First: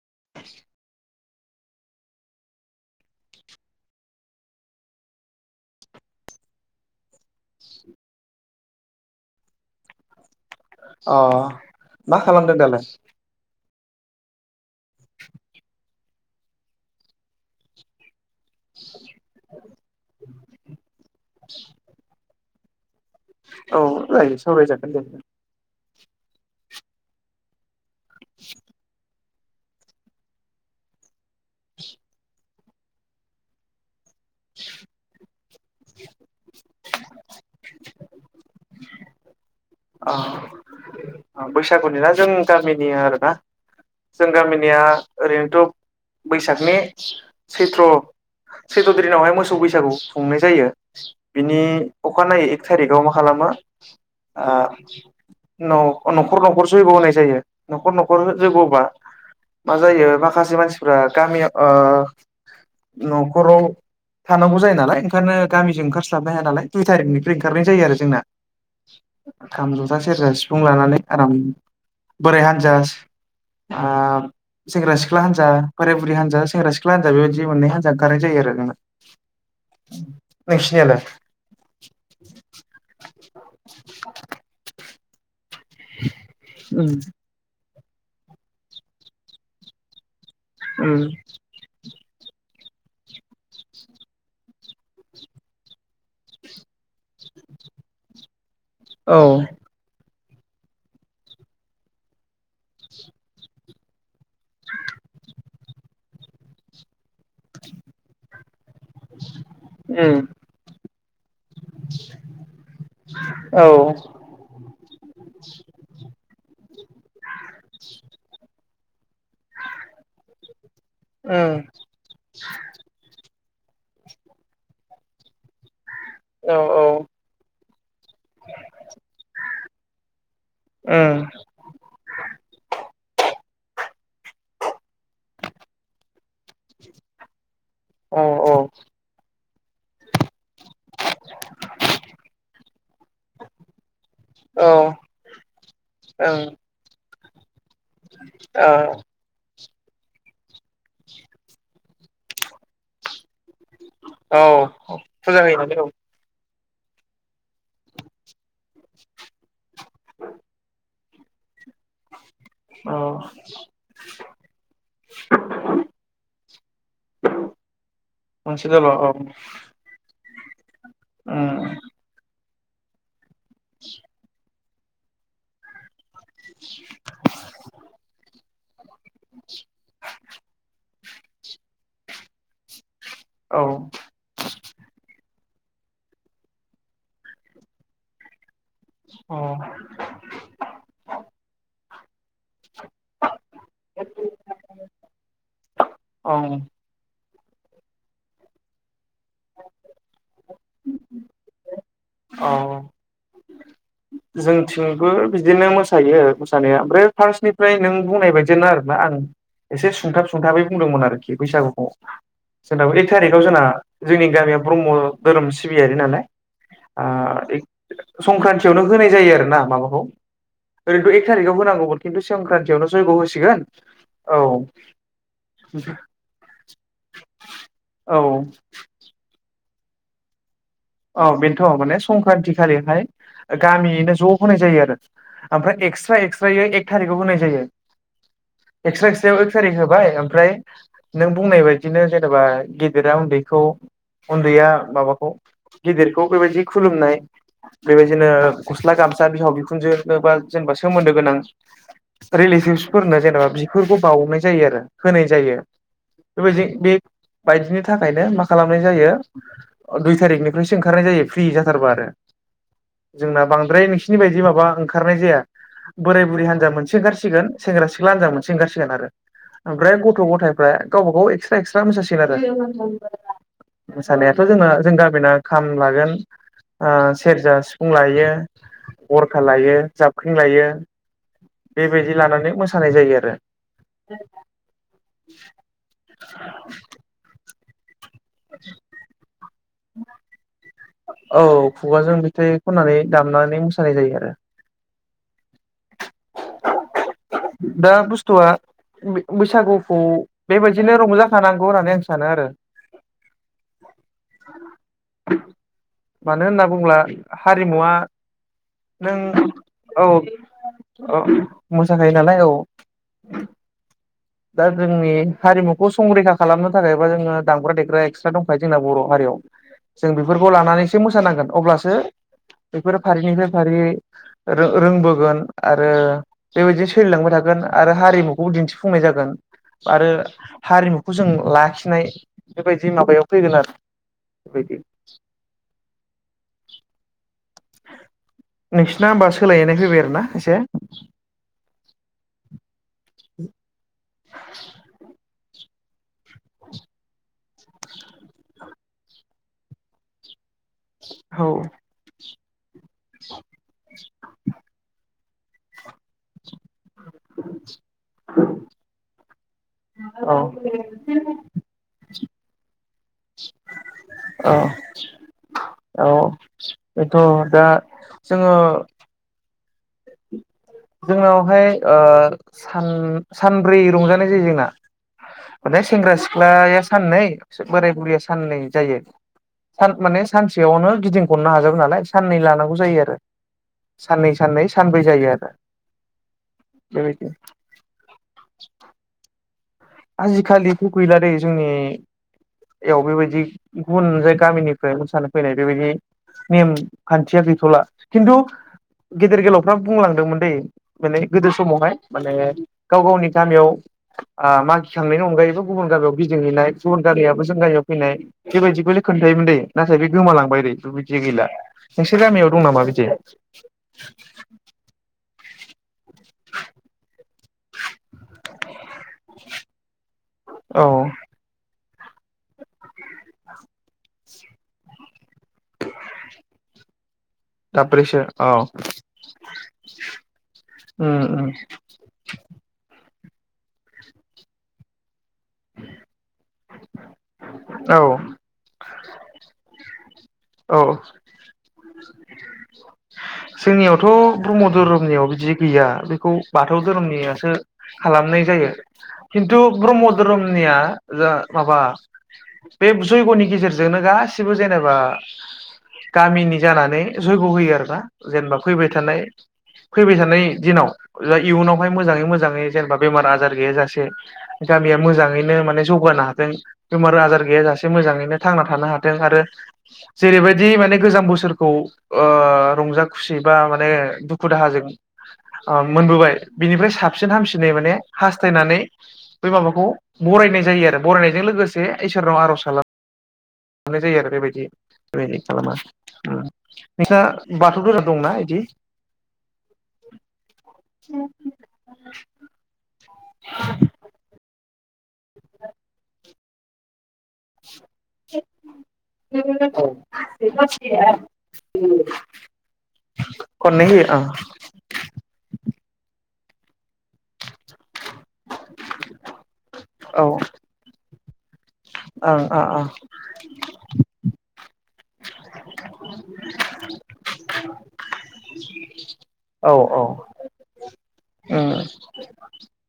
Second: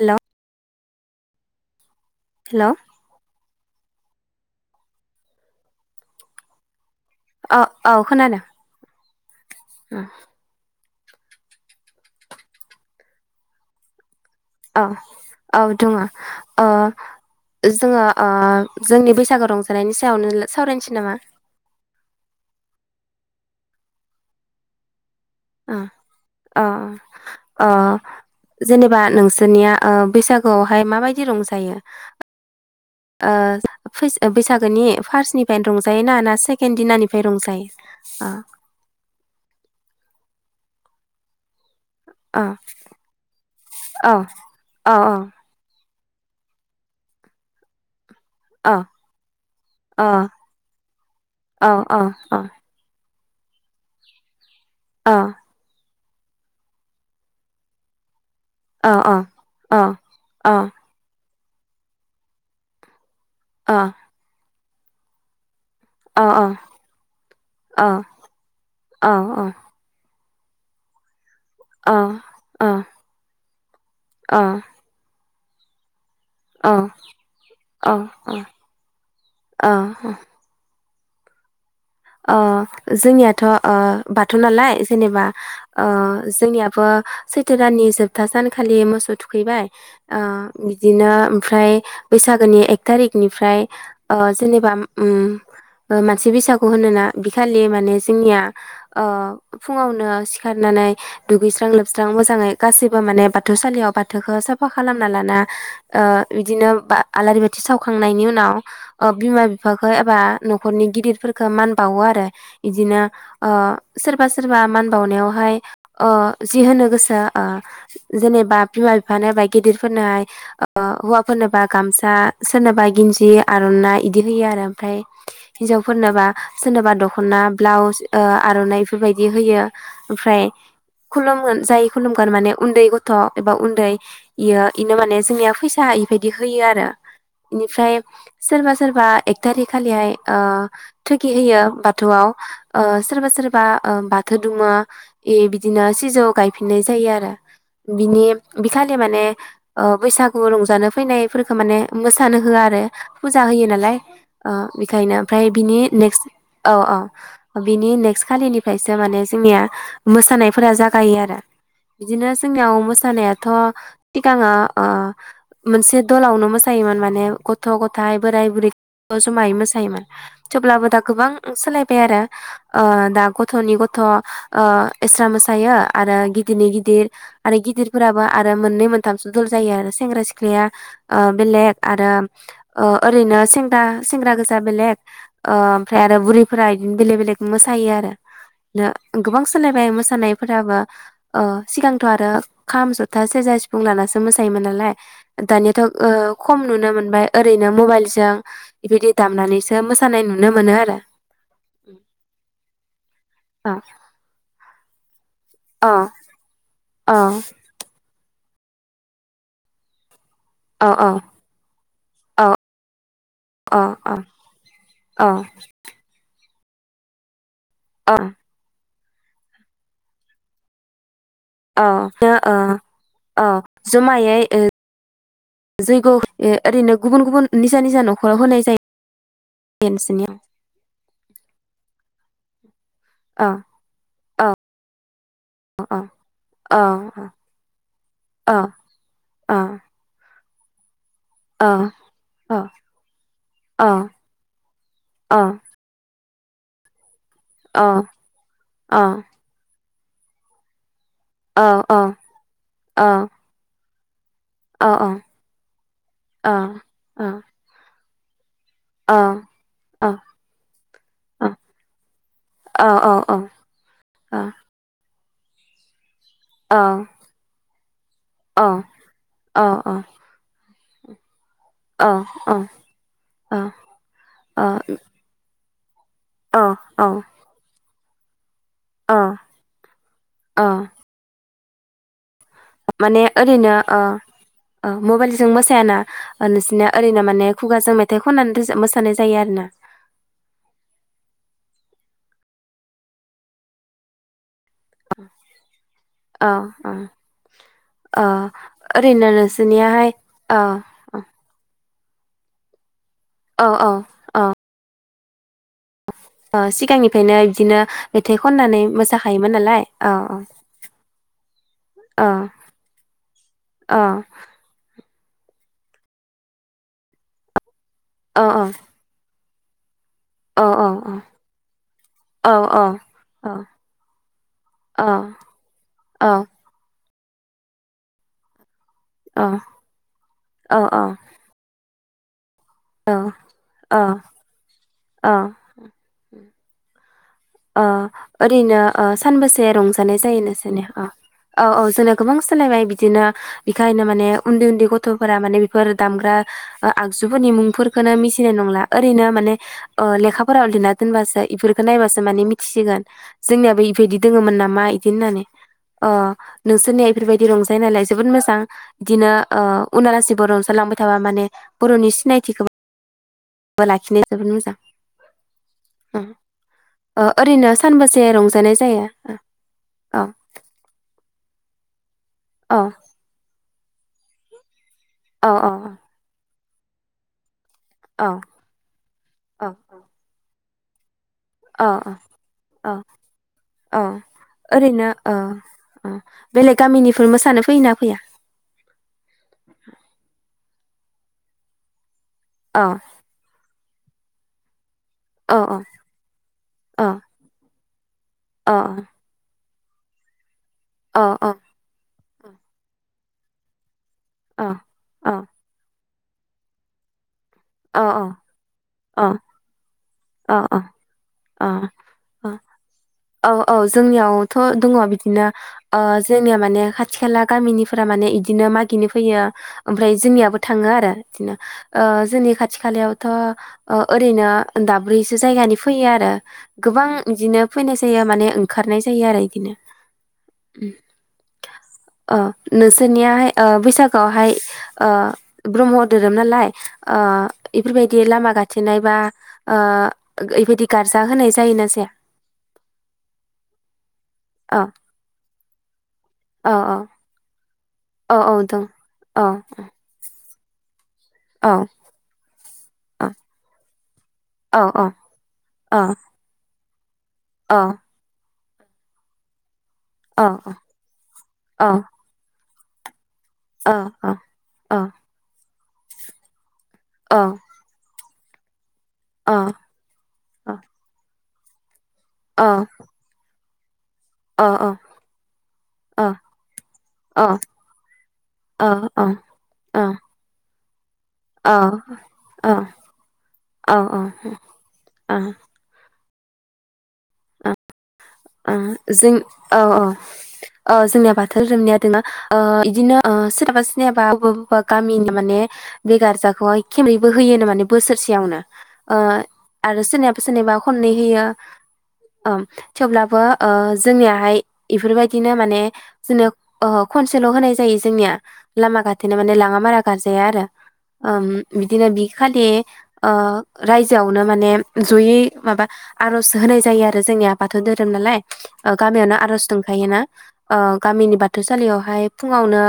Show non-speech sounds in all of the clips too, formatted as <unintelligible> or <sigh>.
हेल' <inaudible> हेल' औ औ खोनादों उम अ मा खालामदों दालाय औ औ दङ ओ जोङो ओ जोंनि बैसागो रंजानायनि सायावनो सावरायनोसै नामा औ जायो सावरायजागोन जे ओ अ अ जेनेबा नोंसा दोनिया ओ बैसागोआवहाय माबायदि रंजायो फैस ओ बैसागोनि फार्स्नि रंजायो ना ना सेकेन्द दिनानिफ्राय रंजायो आ बैस गुनि ना जों अ गामिनि आरोना औ जों गामिनिया औ ओरैनोथ' बैसागनि सैथ्र' औ सैथ्र' दिनावहाय मोसौ बैसागु खुंनाय जायो बिनि औ अखानायै एक थारिखआव मा खालामो आ औ न' न'खर न'खर जैग' होनाय जायो न'खर न'खर न'खर जैग होबा औ मा औ अ जायो अ माखासे मानसिफ्रा गामियाव अ न'खराव अ थानांगौ जायो नालाय ओंखायनो गामिजों ओंखारस्लाबनो हाया नालाय दुइ थारिखनिफ्राय ओंखारनाय जायो आरो जोंना औ औ खाम जथा सेरजा सिफुं लानानै आराम बोराय अ हान्जा अ सेंग्रा सिख सिख्ला हानजा बोराइ बुरि हान्जा औ सेंग्रा सिख्ला हान्जा बेबायदि मोननै औ हान्जा ओंखारनाय औ जायो आरो नोंङो औ नोंसिनियालाय अ' जोंनियाथ' बाथौ नालाय जेनेबा जोंनियाबो उम औ सैथो दाननि। जोबथा सानखालि मोसौ थुखैबाय। बिदिनो उम ओमफ्राय बैसागोनि एक थारिकनिफ्राय जेनेबा मानसे बैसागु। खौ होनोना बिखालि माने जोंनिया। औ फुङावनो सिखारनानै दुगैस्रां लोबस्रां मोजाङै गासैबो माने बाथौसालियाव बाथौखौ साफा खालामना लाना बिदिनो आलारि बाथि सावखांनायनि उनाव। बिमा बिफाखौ एबा औ न'खरनि गिदिर मान बावो आरो, इदिनो उम सोरबा सोरबा मान बावनायाव हाय बिमा <unintelligible> बिफानो होबाय गिदिरफोरनोहाय हौवाफोरनोबा गामसा सोरनोबा गन्ज आर'नाइ इदि होयो आरो ओमफ्राय, हिन्जावफोरनोबो सोरनोबा दखना ब्लाउस आर'नाइ बेफोरबायदि होयो। ओमफ्राय खुलुमगोन जाय खुलुमगोन माने उन्दै गथ' थ' एबा उन्दै इयो बेनो माने जोंनिया फैसा इबायदि होयो आरो। बेनिफ्राय सोरबा औ ओं सोरबा थारिखालिहाय थुगि होयो बाथौआव, सोरबा सोरबा <unintelligible> बे बिदिनो सिजौ गायफिननाय जायो आरो। <inaudible> बिनि बिखालि माने बैसागु रंजानो फैनायफोरखौ माने मोसानो होआ आरो। होयो नालाय, ओ औ बेखायनो फुजा ओमफ्राय होयो नालाय बिनि औ औ औ बिनि नेक्स्ट खालिनिफ्रायसो माने जोंनिया। मोसानायफोरा जाग गायो आरो बिदिनो जोंनियाव औ मोसानायाथ', सिगाङो मोनसे दलावनो मोसायोमोन माने। गथ' गथाय बोराय मोनसे बुरै दल' औ उम जमायै मोसायोमोन। थेवब्लाबो दा गोबां औ सोलायबाय आरो। आ दा नि गथ' इसा मोसायो आरो गिदिरनि गिदिर आरो गिदिरफोराबो आरो मोननै मोनथामसो दल जायो आरो सेंग्रा सिख्लाया ओ बेलेग आरो ओ ओरैनो सेंग्रा सेंग्रा गोजा बेलेग ओमफ्राय आरो बुरैफोरा बिदिनो बेलेक बेलेक मोसायो आरो नो औ गोबां सोलायबाय मोसानायफोराबो ओ सिगां <unintelligible> आरा खाम जथा सेरजा सिफुं लानासो मोसायोमोन नालाय दानियाथ' खम नुनो मोनबाय ओरैनो मबाइल जों बिबायदि दामनानैसो मो मोसानाय नुनो मोनो आरो। औ अ जोंथिंबो बिदिनो अ मोसायो मोसानाया ओमफ्राय अ फार्स्टनिफ्राय नों बुंनाय बायदिनो आरोना आं एसे सुंथाब सुंथाब सुंथाबै अ बुंदोंमोन आरोखि बैसागुखौ अ जोंनाबो एक थारिखआव जोंना अ जोंनि गामिया ब्रह्म अ धोरोम सिबियारि नालाय आ एक अ संक्रान्ति होनाय जायो आरो ना माबाखौ एक थारिखाव औ होनांगौमोन खिन्थु संक्रान्तियावनो जयग' औ होसिगोन जमायै औ जैग' ओरैनो गुबुन गुबुन निजा निजा औ न'खराव होनाय जायो <unintelligible> औ बेनोथ' माने संक्रान्ति खालिहाय अ गामियैनो ज' होनाय जायो आरो ओमफ्राय अ अ एक्सट्रा एक्सट्रै अ एक थारिकआव होनाय जायो अ एक्सट्रा एक्सट्रायाव एक अ थारिक होबाय ओमफ्राय नों बुंनाय बायदिनो जेनेबा अ गेदेरा उन्दैखौ उन्दैया माबाखौ अ गिदिरखौ बेबायदि खुलुमनाय अ बेबायदिनो गस्ला अ गामसा बिहाव बिखुनजो जेनेबा सोमोन्दो गोनां औ औ औ रिलेटिबसफोरनो जेनेबा फोरखौ बावनोनाय होनाय औ औ जायो बे बायदिनो बे बेबायदिनि थाखाय ओंखायनो मा खालामनाय जायो दुइ थारिखनि निफ्रायसो ओंखारनाय जायो फ्रि जाथारोब्ला आरो औ जोंना बांद्राय नोंसिनि बादि माबा ओंखार <unintelligible> जाया बोराय बुरै हान्जा मोनसे ओंखारसिगोन सेंग्रा सिख्ला हान्जा मोनसे ओंखारसिगोन आरो ओमफ्राय गथ' गथायफ्रा गावबागाव एक्स एक्सट्रा मोसासिगोन आरो मोसानायाथ' जोंना जों गामिना खाम लागोन ओ औ सेरजा सिफुं लायो गरखा औ लायो जाबख्रिं औ लायो बेबायदि लानानै मोसानाय जायो माने आरो ओरैनो ओ मबाइलजों मोसायाना नोंसोरनिया ओरैनो माने खुगाजों मे मेथाइ खनानै मोसानाय जायो आरोना? औ खुगाजों मेथाइ खननानै दामनानै मोसानाय जायो आरो। औ औ दा औ बुस्थुआ ओरैनो बै-बैसागुखौ नोंसोरनियाहाय औ बेबायदिनो औ रंजाखानांगौ होननानै आं सा सानो आरो । औ <inaudible> मानो ओ होनना बुङोब्ला सिगांनिफ्रायनो इदिनो हारिमुवा मेथाइ खननानै नों मोसाखायोमोन नालाय औ औ साखायो नालाय औ औ दा जोंनि हारिमुखौ संरैखा खालामनो थाखाय बा जोङो दामग्रा दे ग्रा एक्सरा औ दंखायो जोंना बर' हारियाव । जों बेफोरखौ औ औ लानानैसो औ मोसानांगोन अब्लासो औ बेफोरो फारिनिफ्राय औ फारियै औ रो-रोंबोगोन आरो औ बेबायदि सोलिलांबाय थागोन आरो हारिमुखौ दिन्थिफुं फुंनाय जागोन औ आरो औ हारिमुखौ जों लाखिनाय बेबायदि माबायाव फैगोन आरो बेबायदि । अ <inaudible> ओ ओरैनो ओ नोंसिना होमबा सानबेसे सोलायनाय फैबाय आरो रंजानाय ना जायो एसे नोंसिनिया? औ औ जोंना गोबां सोलायबाय बिदिनो बेखायनो माने उन्दै उन्दै गथ' फोरा माने बेफोर दामग्रा ओ आगजुफोरनि मुंफोरखोनो मिथिनाय नंला ओरैनो माने ओ लेखा फोराव लिरना दोनबासो औ बेफोरफोरखौ नायबासो माने मिथिसिगोन जोंनियाबो इबायदि दङोमोन नामा इदि होनानै ओ नोंसोरनिया इफोरबायदि रंजायो नालाय जोबोद मोजां बिदिनो ओ औ उनालासिबो रंजालांबाय थाबा माने बर'नि सिनायथि <unintelligible> लाखिनाया जोबोद औ मोजां औ बेथ' । ओं दा ओरैनो सानबसे जोङो रंजानाय जायो ओ? औ जोंनावहाय ओ औ सान सान ब्रै रंजानाय जायो जोंना औ माने औ सेंग्रा सिख्लाया सान नै बोराय बुरिया औ साननै जायो सान माने सान सेयावनो गिदिं औ औ औ साननै साननै सानब्रै ओरैनो जायो आरो बेलेग बेबायदि गामिनिफोर मोसानो फैयोना फैया? बेथ' गैला दै जोंनि औ एयावबो बेबायदि गुबुन जाय गामिनि मोसानो फैनाय औ बेबायदि नेम औ खान्थिया गैथ'ला खिन्थु औ गेदेर गोलाव मा बुंलांदोंमोन दै माने औ गोदो समावहाय माने गाव गावनि गामियाव आ मा थांनायनि औ अनगायैबो गुबुन जागायाव बिदिहैनाय गुबुन गामियाबो फैनाय बेबायदिखौल खोन्थायोमोन दै नाथाय बे गोमालांबाय दै औ बिदि गैला नोंसोर औ गामियाव दं नामा बिदि औ औ जोंनियावथ' दङ बिदिनो ओ जोंनिया माने खाथि खाला गामिनिफोरा माने इदिनो मागिनो फैयो ओमफ्राय जोंनियाबो औ थाङो आरो बिदिनो ओ जोंनि खाथि खालायावथ' ओ ओरैनो दाब्रै जायगानि फैयो आरो गोबां बिदिनो फैनाय दाब्रैसो जायो माने औ ओंखारनाय जायो आरो इदिनो उम उम ओ सोरनियाहाय बैसागोआवहाय ओ ब्रह्म धोरोम नालाय ओ औ इफोरबायदि लामा गाथेनाय बा ओ बेबायदि औ गार्जा होनाय जायोना जाया? <inaudible> जोंनियावथ' ब्रह्म औ धोरोमनियाव बिदि गैया खौ औ बाथौ धोरोमनियासो औ खालामनाय औ जायो दं औ खिन्थु ब्रह्म धोरोम निया जा माबा बे जयग'नि गेजेरजोंनो गासिबो जेनेबा गामिनि जानानै जयग' होयो आरोना जेनेबा फैबाय थानाय फैबाय थानाय दिनाव जा इयुनावहाय मोजाङै मोजाङै जेनबा बेमार आजारनि गैया जासे गामिया मोजाङैनो माने जौगानो हाथों बेमार आजार गैया जासे मोजाङैनो थांना थानो हाग थों आरो जेरैबायदि माने गोजाम बोसोर खौ ओ रंजा खुसि बा माने दुखु दाहाजों ओ मोनबोबाय बिनिफ्राय साबसिन हामसिनै माने हास्थायनानै बै माबाखौ बरायनाय जायो आरो बरायनायजों लोगोसे इसोरनाव आर'ज खालाम मोननाय जायो आरो बेबायदि बेबायदि खालामा नोंस्रा बाथौ धोरोम? दंना इदि ओं जों औ औ ओ जोंनिया बाथौ धोरोमनिया दङना ओ बिदिनो ओ सोरनाबा सोरनाबा बबा बबेबा गामिनि माने बे गारजाखौ खेमबैबो होयोनो माने बोसोरसेयावनो ओ आरो सोरनिबा सोरनिबा खननै होयो अब्लाबो खननै ओ होयो जोंनियाहाय बेफोरबायदिनो माने जोनोब ओहो खनसेल' होनाय जायो जोंनिया लामा गाथेनो माने लाङा मारा ओं गारजाया आरो ओम बिदिनो बि औ खालि ओं ओ रायजोआवनो माने जयै माबा आर'ज होनाय जायो आरो जोंनिया बाथौ धोरोम नालाय ओ गामियावनो आर'ज ओ औ दंखायो ना ओ गामिनि उम बाथौसालियावहाय फुङावनो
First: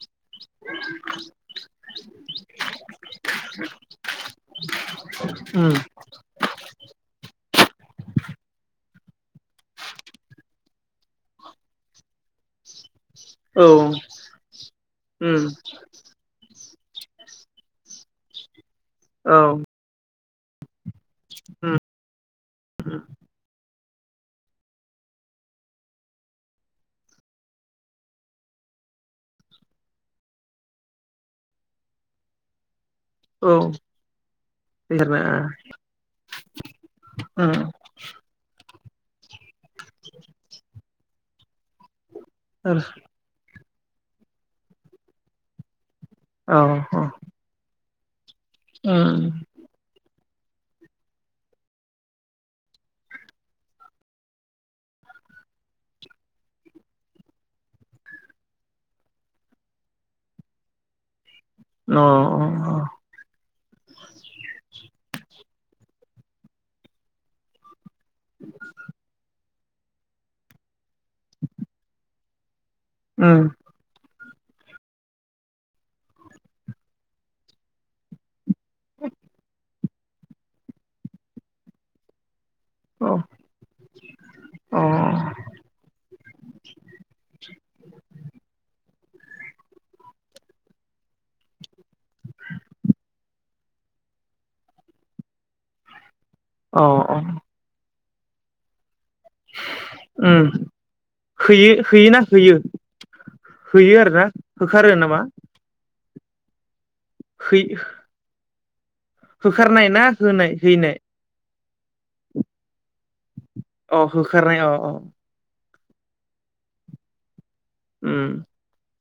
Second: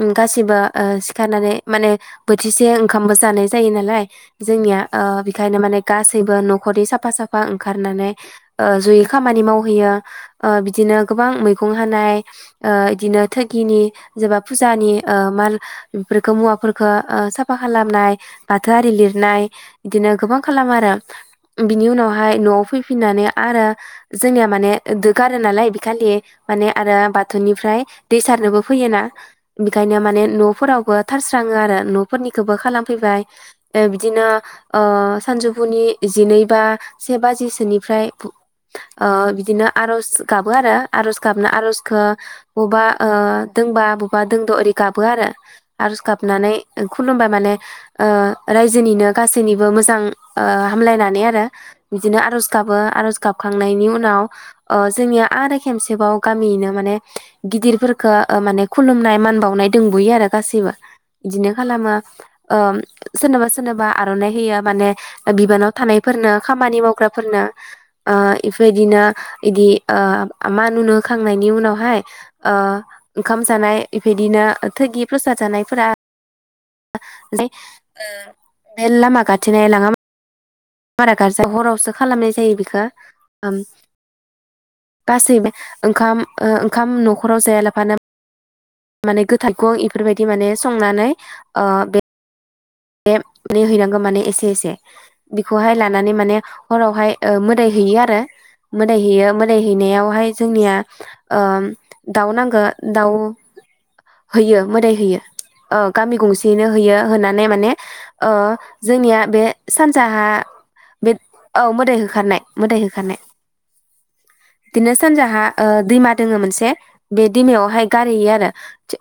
उम गासैबो ओ सिखारनानै माने बोथिसे ओंखामबो जानाय जायो नालाय जोंनिया आ बेखायनो उम औ माने गासैबो न'खरनि साफा साफा ओंखारनानै ओ ज'यै खामानि मावहैयो ओ बिदिनो गोबां मैगं हानाय बिदिनो उम औ थागिनि उम जेबा फुजानि ओ माल बेफोरखौ मुवाफोर खौ साफा खालामनाय थौआरि लिरनाय बिदिनो गोबां खालाम आरो बिनि उनावहाय न'आव फैफिननानै आरो जोंनिया माने दोगारो नालाय बे खालि माने आरो बाथौनिफ्राय दै सारनोबो फैयोना बेखायनो माने न'फोरावबो थारस्राङो आरो न'फोरनिखौबो खाला म फैबाय औ इसोरनो ओ उम औ उम अ उम बिदिनो अ सानजौफुनि जिनै बा से बाजिसोनिफ्राय ओ बिदिनो आर'ज गाबो आरो आर'ज गाबना आर'जखो अबा ओ दोंबा बबेबा दोंद' ओरै गाबो आरो आरज गाबनानै खुलुमबाय माने ओ रायजोनिनो अ गासैनिबो मोजां ओ हामलायनानै आरो बिदिनो आर'ज गाबो आरज गाब खांनायनि उनाव ओ जोंनिया आरो खेबसेबाव गामिनो माने गिदिरफोरखो माने खुलुमनाय मान बावनाय दंबयो आरो गाैसैबो बिदिनो खालामो ओ सोरनोबा सोरनोबा आर'नाइ होयो माने बिबानाव थानायफोरनो खामानि मावग्राफोरनो ओ इफोबायदिनो बिदि ओ मान उनु होखांनायनि उनावहाय ओ ओंखाम जानाय इफि दिनो थैगि प्रसाद जानायफोराे ओ बे लामा गाथिनो लां बारा गारजा हरावसो खालामनाय जायो बि खौ गासैबो ओंखाम ओ ओंखाम न'खराव जायालाफानो माने गोथाखौ इफोरबायदि माने संनानै ओ बे हैनांगो माने एसे एसे बिखोहाय लानानै माने अ हरावहाय अ ओ मोदाय हैैयो आरो मोन मोदाय हैयो मोदाय हैनायावहाय उम जोंनिया ओ होयो होयोना दाउ होयो नांगौ दाउ होयो आरोना हैयो होखारो मोदाय नामा होयोओ गामि गंसेयैनो होयो। होनानै है माने ओ जोंनिया बे होखारनाय ना सानजाहा होनाय हैनाय बे औ मोदाय होखारनाय मोदाय हो खारनाय अ होखारनाय अ अ दिनो सानजाहा ओ दैमा दोङो मोनसे बे दिमायावहाय गारहैयो उम आरो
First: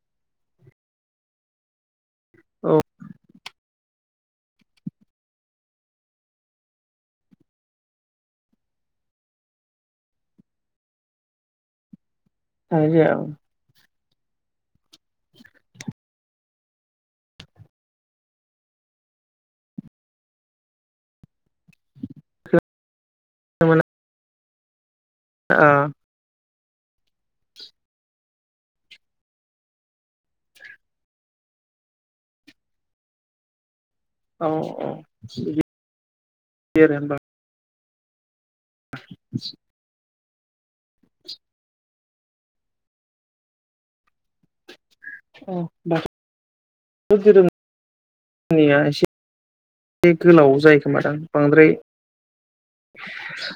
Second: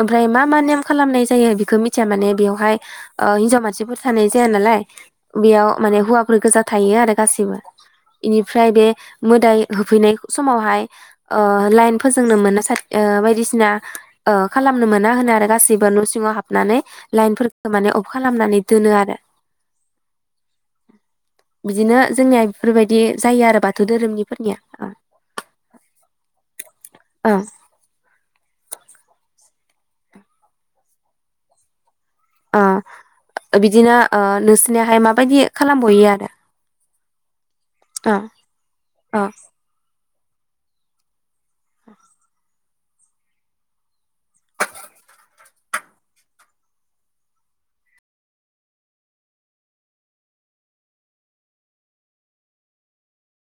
ओमफ्राय मा मा नेम खालामनाय जायो बेखौ मि मिथिया माने औ बेवहाय ओ हिन्जाव मानसिफोर थानाय जाया नालायबेयाव माने होैवा फोर गोजा थायो आरोगासैबो इनिफ्राय बेमोदाय होफैनाय समावहाय ओ लायेन फोजोंनो मोना सा थानाय जाया औ बायदिसिना ओ खालामनो मोना होनो आरो गासिबो न' सिङाव हाबनानै लाइनफोरखौ माने अफ खालामनानै दोन आरो बिदिनो जोंनिया बेफोरबाय दि जायो आरो बाथौ धोरोमनिफोरनिया। ओ उम आ बिदिनो ओ नोंसोरनियाहाय माबायदि खालामबयो आरो? आरो होमबा अ धोरोमनिया एसे गोलाव जायोखोमा दां बांद्राय